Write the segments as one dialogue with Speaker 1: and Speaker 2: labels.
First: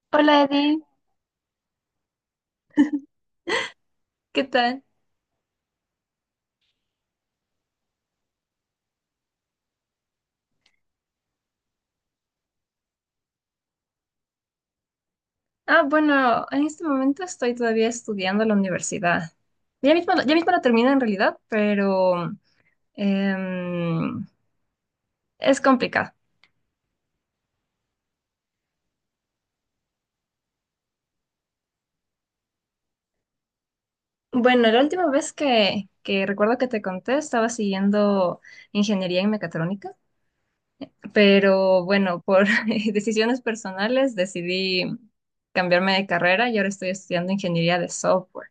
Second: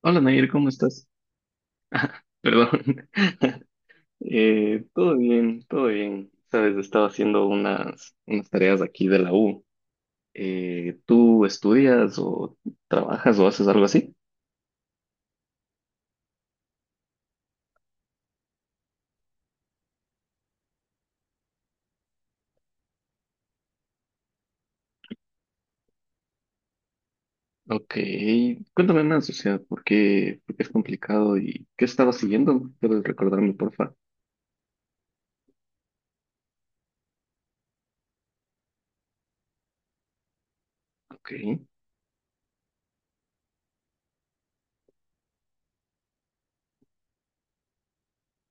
Speaker 1: Hola
Speaker 2: Hola
Speaker 1: Nair, ¿cómo
Speaker 2: Eddie,
Speaker 1: estás? Perdón.
Speaker 2: ¿qué tal?
Speaker 1: Todo bien, todo bien. Sabes, estaba haciendo unas tareas aquí de la U. ¿Tú estudias o trabajas o haces algo así?
Speaker 2: Ah, bueno, en este momento estoy todavía estudiando en la universidad. Ya mismo la termino en realidad, pero em, es complicado.
Speaker 1: Ok, cuéntame más, o sea, ¿por qué es complicado y qué estaba siguiendo? ¿Puedes recordarme, porfa?
Speaker 2: Bueno, la última vez que recuerdo que te conté estaba siguiendo ingeniería en mecatrónica,
Speaker 1: Ok.
Speaker 2: pero bueno, por decisiones personales decidí cambiarme de carrera y ahora estoy estudiando ingeniería de software.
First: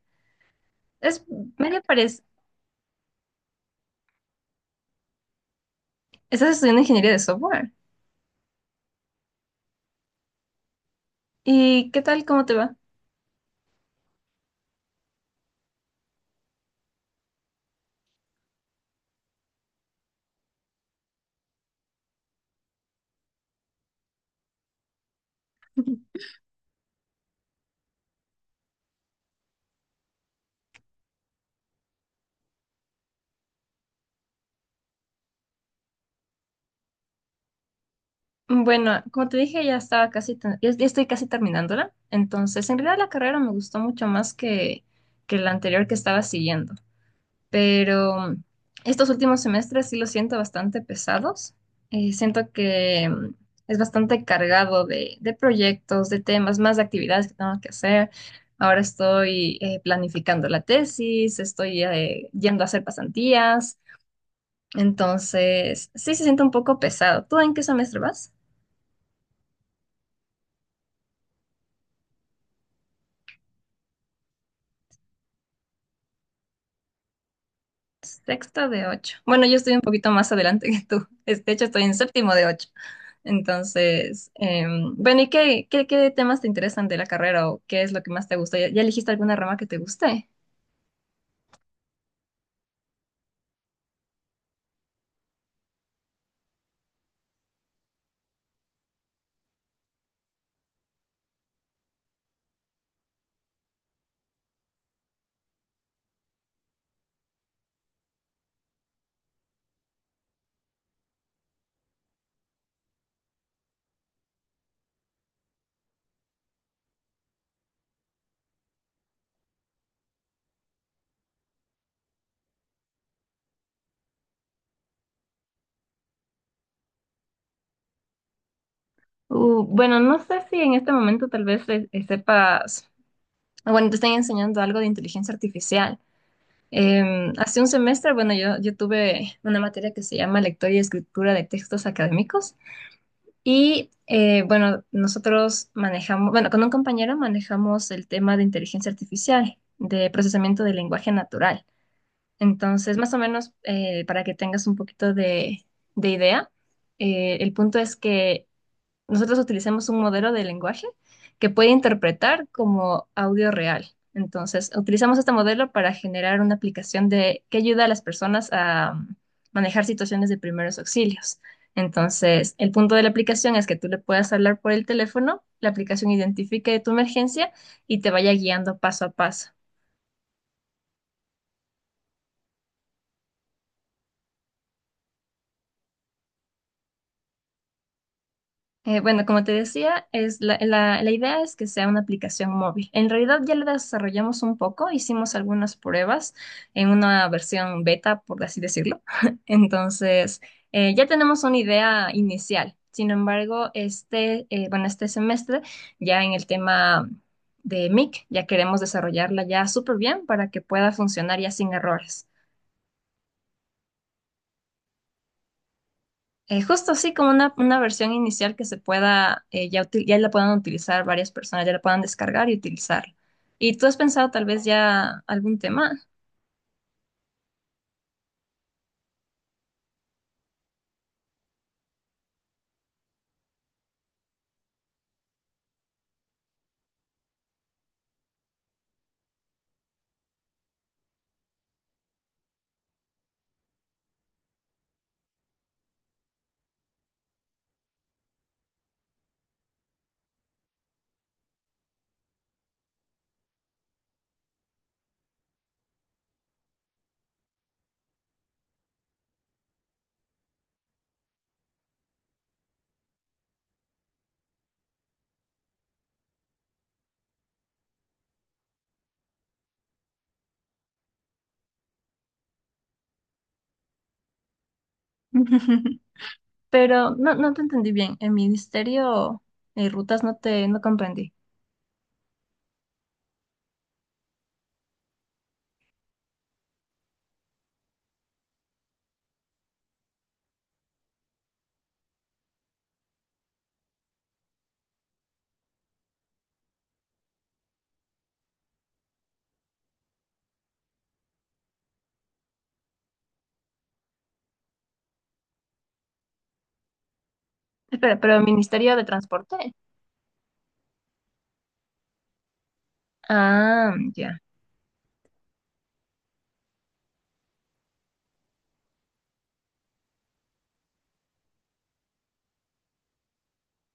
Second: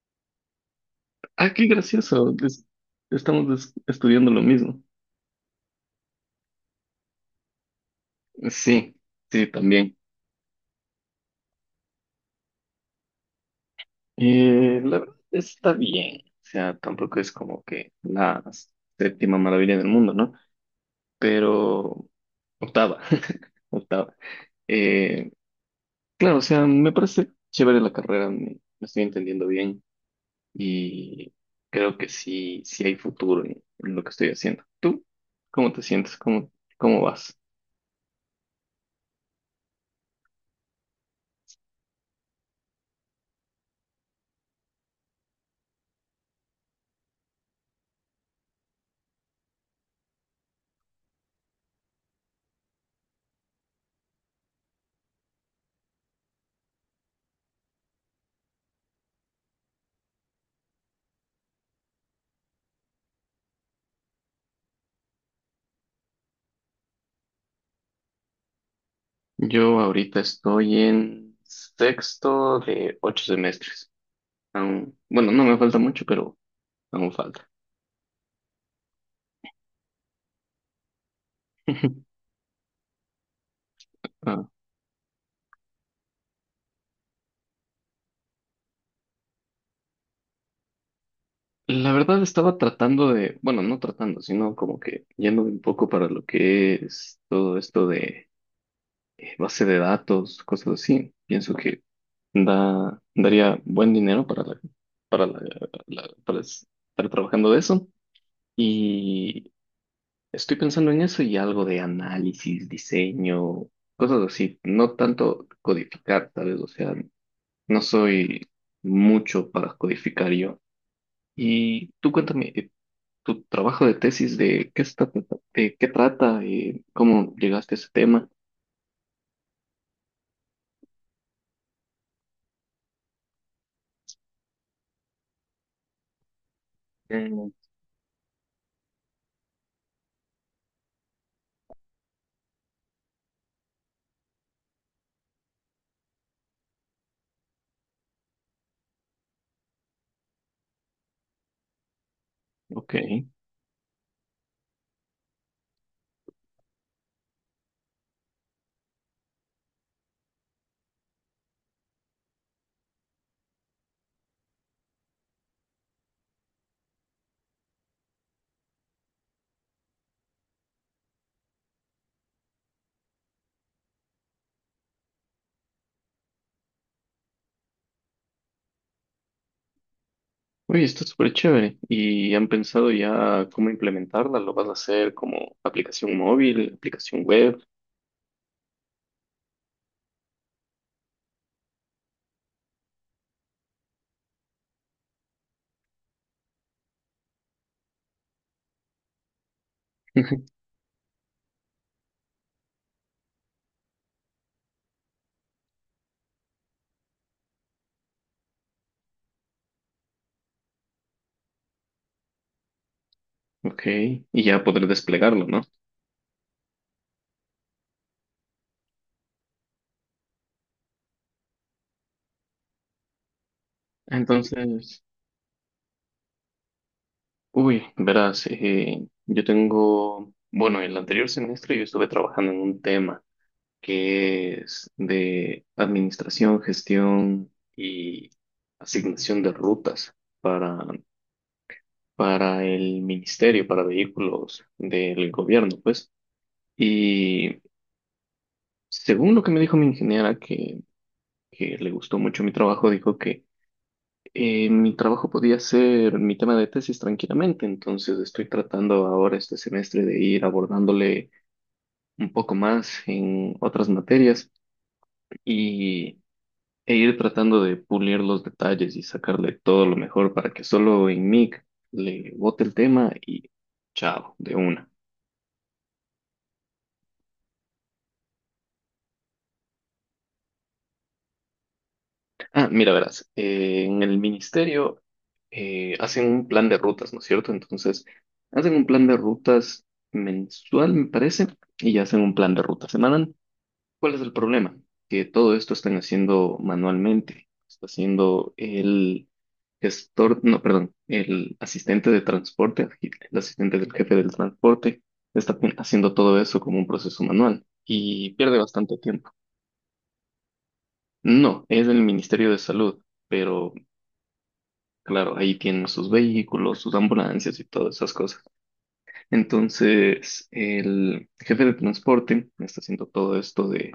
Speaker 2: Es
Speaker 1: Ah, qué
Speaker 2: medio parece,
Speaker 1: gracioso. Estamos estudiando lo mismo.
Speaker 2: ¿estás estudiando ingeniería de software?
Speaker 1: Sí, sí, también.
Speaker 2: ¿Y qué tal? ¿Cómo te va?
Speaker 1: La verdad está bien, o sea, tampoco es como que la séptima maravilla del mundo, ¿no? Pero octava, octava. Eh, claro, o sea, me parece chévere la carrera, me estoy entendiendo bien y creo que sí, sí hay futuro en lo que estoy haciendo. ¿Tú cómo te sientes? ¿Cómo vas?
Speaker 2: Bueno, como te dije, ya estaba ya estoy casi terminándola. Entonces, en realidad la carrera me gustó mucho más que la anterior que estaba siguiendo. Pero estos últimos semestres sí los siento bastante pesados. Siento que es bastante cargado de proyectos, de temas, más de actividades que tengo que hacer. Ahora estoy planificando la tesis, estoy yendo a hacer pasantías. Entonces, sí se siente un poco pesado. ¿Tú en qué semestre vas?
Speaker 1: Yo ahorita estoy en sexto de ocho semestres. Aún, bueno, no me falta mucho, pero aún falta.
Speaker 2: Sexto de ocho. Bueno, yo estoy un poquito más adelante que tú. De hecho, estoy en séptimo de ocho. Entonces,
Speaker 1: Ah,
Speaker 2: bueno, ¿y qué temas te interesan de la carrera o qué es lo que más te gusta? ¿Ya elegiste alguna rama que te guste?
Speaker 1: la verdad estaba tratando de, bueno, no tratando, sino como que yéndome un poco para lo que es todo esto de base de datos, cosas así. Pienso que daría buen dinero para la- para estar trabajando de eso. Y estoy pensando en eso y algo de análisis, diseño, cosas así. No tanto codificar, ¿sabes? O sea, no soy mucho para codificar yo. Y tú cuéntame tu trabajo de tesis, de qué trata y cómo llegaste a ese tema.
Speaker 2: Bueno, no sé si en este momento tal vez sepas, bueno, te están enseñando algo de inteligencia artificial.
Speaker 1: Mm,
Speaker 2: Hace un semestre, bueno, yo tuve una materia que se llama lectura y escritura de textos académicos. Y bueno, nosotros manejamos, bueno, con un compañero manejamos el tema de inteligencia artificial, de procesamiento del lenguaje natural.
Speaker 1: ok.
Speaker 2: Entonces, más o menos, para que tengas un poquito de idea, el punto es que nosotros utilizamos un modelo de lenguaje que puede interpretar como audio real. Entonces, utilizamos este modelo para generar una aplicación de, que ayuda a las personas a manejar situaciones de primeros auxilios. Entonces, el punto de la aplicación es que tú le puedas hablar por el teléfono, la aplicación identifique tu emergencia y te vaya guiando paso a paso.
Speaker 1: Oye, está súper chévere. ¿Y han pensado ya cómo implementarla? ¿Lo vas a hacer como aplicación móvil, aplicación web?
Speaker 2: Bueno, como te decía, es la idea es que sea una aplicación móvil. En realidad ya la desarrollamos un poco, hicimos algunas pruebas en una versión beta, por así decirlo. Entonces, ya tenemos una idea inicial. Sin embargo, este, bueno, este semestre, ya en el tema de MIC, ya queremos desarrollarla ya súper bien para que pueda funcionar ya sin errores.
Speaker 1: Ok, y ya poder desplegarlo, ¿no?
Speaker 2: Justo así como una versión inicial que se pueda, ya la puedan utilizar varias personas, ya la puedan descargar y utilizar. ¿Y tú has pensado tal vez
Speaker 1: Entonces,
Speaker 2: ya algún tema?
Speaker 1: uy, verás, yo tengo, bueno, el anterior semestre yo estuve trabajando en un tema que es de administración, gestión y asignación de rutas para, para el ministerio, para vehículos del gobierno, pues. Y según lo que me dijo mi ingeniera, que le gustó mucho mi trabajo, dijo que mi trabajo podía ser mi tema de tesis tranquilamente, entonces estoy tratando ahora este semestre de ir abordándole un poco más en otras materias y e ir tratando de pulir los detalles y sacarle todo lo mejor para que solo en Mic le bote el tema y chao, de una.
Speaker 2: Pero no, no te entendí bien. El ministerio de rutas no comprendí.
Speaker 1: Ah, mira, verás, en el ministerio hacen un plan de rutas, ¿no es cierto? Entonces, hacen un plan de rutas mensual, me parece, y hacen un plan de ruta semanal. ¿Cuál es el problema? Que todo esto están haciendo manualmente. Está haciendo el gestor, no, perdón, el asistente de transporte, el asistente del jefe del transporte, está haciendo todo eso como un proceso manual
Speaker 2: Espera,
Speaker 1: y
Speaker 2: pero el
Speaker 1: pierde
Speaker 2: ministerio
Speaker 1: bastante
Speaker 2: de
Speaker 1: tiempo.
Speaker 2: transporte.
Speaker 1: No, es el Ministerio de Salud, pero
Speaker 2: Ah, ya.
Speaker 1: claro, ahí tienen sus vehículos, sus ambulancias y todas esas cosas. Entonces, el jefe de transporte está haciendo todo esto de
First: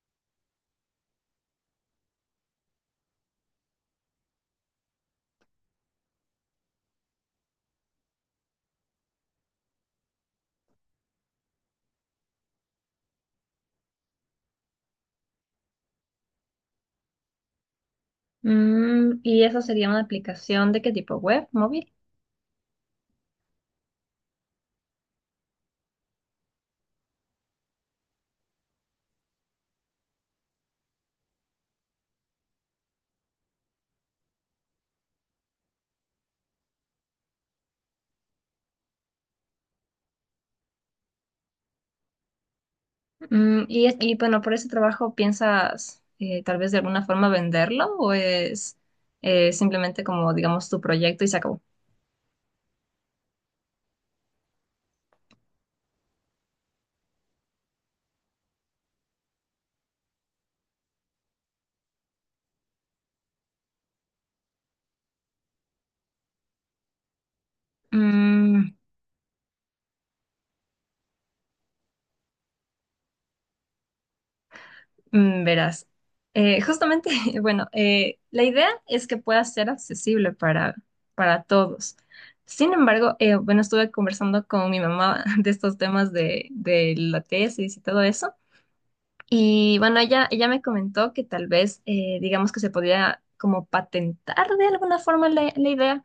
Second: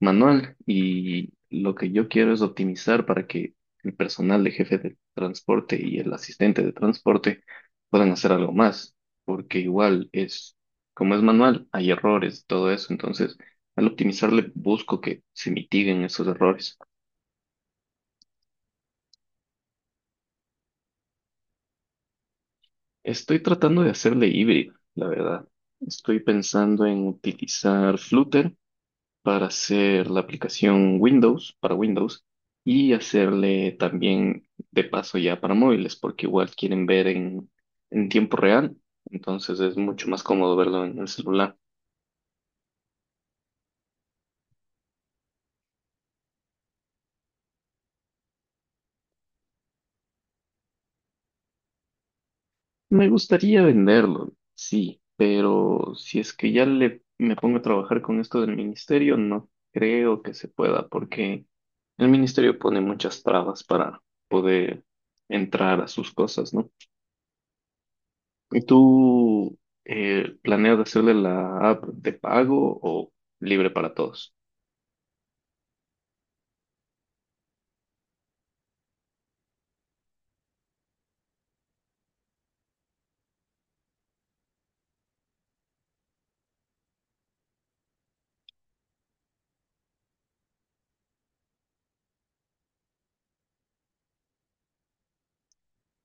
Speaker 1: manual y lo que yo quiero es optimizar para que el personal de jefe de transporte y el asistente de transporte puedan hacer algo más, porque igual es, como es manual, hay errores, todo eso, entonces al optimizarle busco que se mitiguen esos errores.
Speaker 2: Mm, ¿y eso sería una aplicación de qué tipo? ¿Web? ¿Móvil?
Speaker 1: Estoy tratando de hacerle híbrido, la verdad. Estoy pensando en utilizar Flutter para hacer la aplicación Windows, para Windows, y hacerle también de paso ya para móviles, porque igual quieren ver en tiempo real, entonces es mucho más cómodo verlo en el celular.
Speaker 2: Mm, y, y bueno, por ese trabajo piensas tal vez de alguna forma venderlo o es simplemente como, digamos, tu proyecto y se acabó.
Speaker 1: Me gustaría venderlo, sí, pero si es que ya le, me pongo a trabajar con esto del ministerio, no creo que se pueda, porque el ministerio pone muchas trabas para poder entrar a sus cosas, ¿no? ¿Y
Speaker 2: Mm,
Speaker 1: tú planeas hacerle la app de pago o libre para todos?
Speaker 2: verás, eh, justamente, bueno, la idea es que pueda ser accesible para todos. Sin embargo, bueno, estuve conversando con mi mamá de estos temas de la tesis y todo eso. Y bueno, ella me comentó que tal vez, digamos que se podía como patentar de alguna forma la idea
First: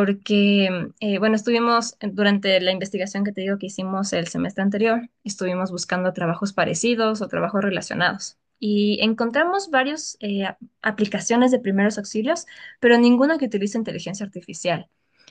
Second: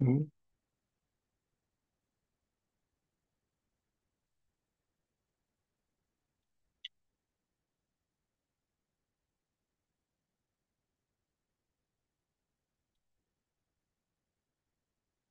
Speaker 1: Mm,
Speaker 2: bueno, estuvimos durante la investigación que te digo que hicimos el semestre anterior, estuvimos buscando trabajos parecidos o trabajos relacionados y encontramos varias aplicaciones de primeros auxilios, pero ninguna que utilice inteligencia artificial.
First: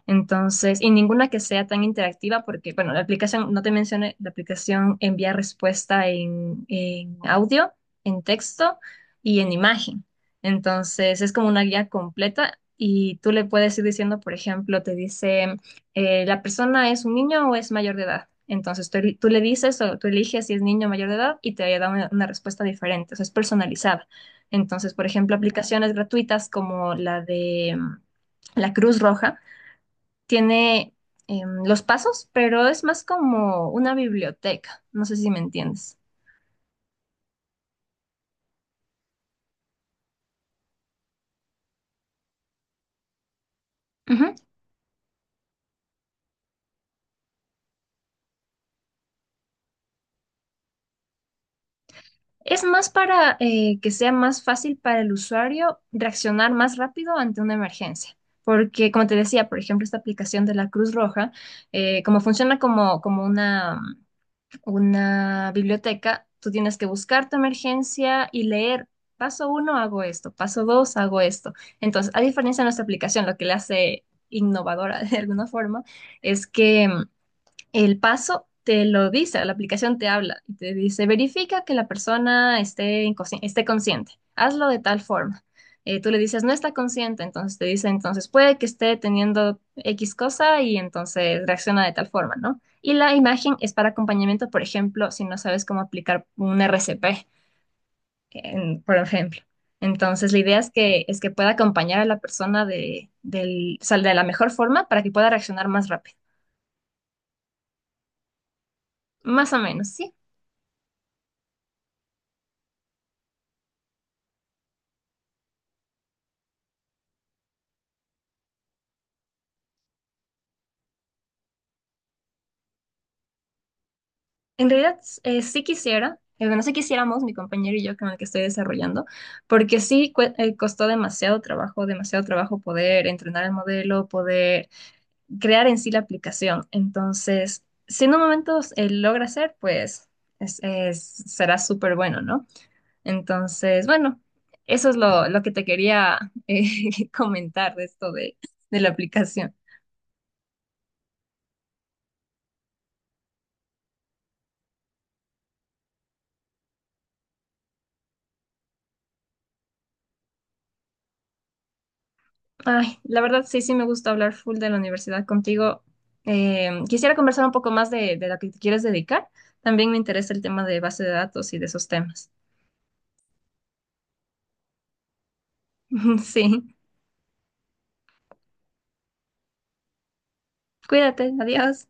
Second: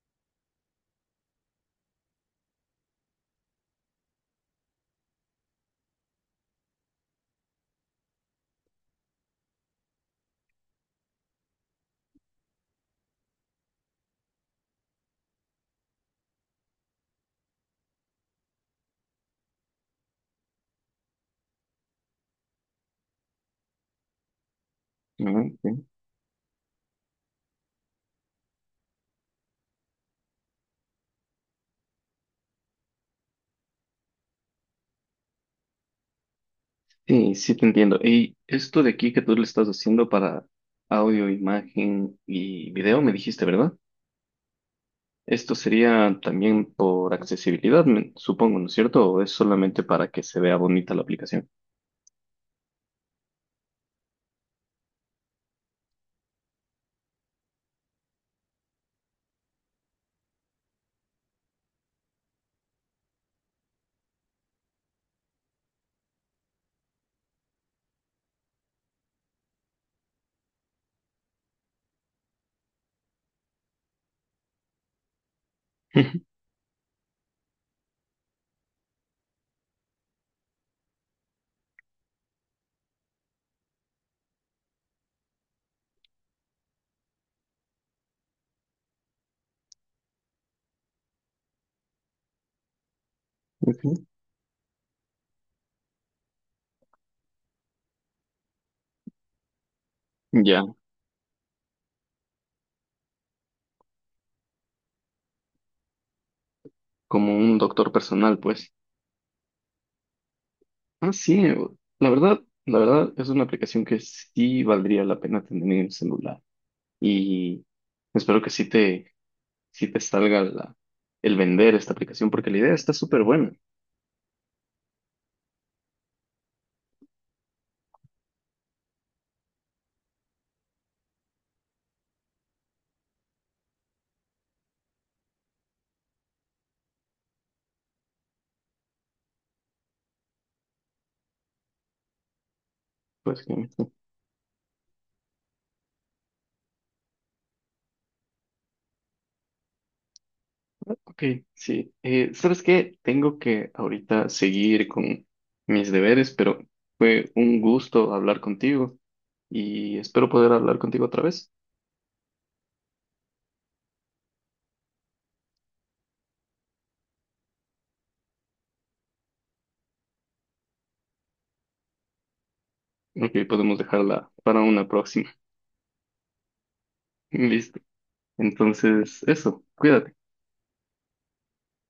Speaker 2: Entonces, y ninguna que sea tan interactiva, porque, bueno, la aplicación, no te mencioné, la aplicación envía respuesta en audio, en texto y en imagen. Entonces es como una guía completa y tú le puedes ir diciendo, por ejemplo, te dice, ¿la persona es un niño o es mayor de edad? Entonces tú le dices o tú eliges si es niño o mayor de edad y te da una respuesta diferente, o sea, es personalizada. Entonces, por ejemplo,
Speaker 1: mm, ok.
Speaker 2: aplicaciones gratuitas como la de mm, la Cruz Roja tiene los pasos, pero es más como una biblioteca, no sé si me entiendes.
Speaker 1: Sí, sí te entiendo. Y esto de aquí que tú le estás haciendo para audio, imagen y video, me dijiste, ¿verdad? Esto sería también por accesibilidad, supongo, ¿no es cierto? ¿O es solamente para que se vea bonita la aplicación?
Speaker 2: Es más para que sea más fácil para el usuario reaccionar más rápido ante una emergencia. Porque, como te decía, por ejemplo, esta aplicación de la Cruz Roja, como funciona como, como una biblioteca, tú tienes que buscar tu emergencia y leer, paso uno hago esto, paso dos hago esto. Entonces, a diferencia de nuestra aplicación, lo que le hace innovadora de alguna forma es que el paso te lo dice, la aplicación te habla y te dice, verifica que la persona esté, esté consciente, hazlo de tal forma. Tú le dices, no está consciente, entonces te dice, entonces puede que esté teniendo X cosa y entonces reacciona de tal forma, ¿no? Y la imagen es para
Speaker 1: Ujú.
Speaker 2: acompañamiento, por ejemplo, si no sabes cómo aplicar un RCP, por ejemplo. Entonces, la idea es
Speaker 1: Ya,
Speaker 2: es que pueda acompañar a la persona o sea, de la mejor forma para que pueda reaccionar más rápido.
Speaker 1: como un doctor personal, pues.
Speaker 2: Más o menos, sí.
Speaker 1: Ah, sí, la verdad, la verdad es una aplicación que sí valdría la pena tener en el celular y espero que sí te salga el vender esta aplicación porque la idea está súper buena.
Speaker 2: En realidad, sí quisiera, bueno, sí quisiéramos, mi compañero y yo con el que estoy desarrollando, porque sí costó demasiado trabajo poder entrenar el modelo, poder crear en sí la aplicación. Entonces, si en un momento logra hacer, pues será súper bueno, ¿no?
Speaker 1: Pues, que-
Speaker 2: Entonces, bueno, eso es lo que te quería comentar de esto de la aplicación.
Speaker 1: ok, sí. ¿Sabes qué? Tengo que ahorita seguir con mis deberes, pero fue un gusto hablar contigo y espero poder hablar contigo otra vez.
Speaker 2: Ay, la verdad sí, sí me gusta hablar full de la universidad contigo. Quisiera conversar un poco más de lo que te quieres dedicar. También me interesa el tema de base de datos y de esos temas.
Speaker 1: Ok, podemos dejarla para una próxima.
Speaker 2: Sí,
Speaker 1: Listo. Entonces, eso, cuídate.
Speaker 2: cuídate, adiós.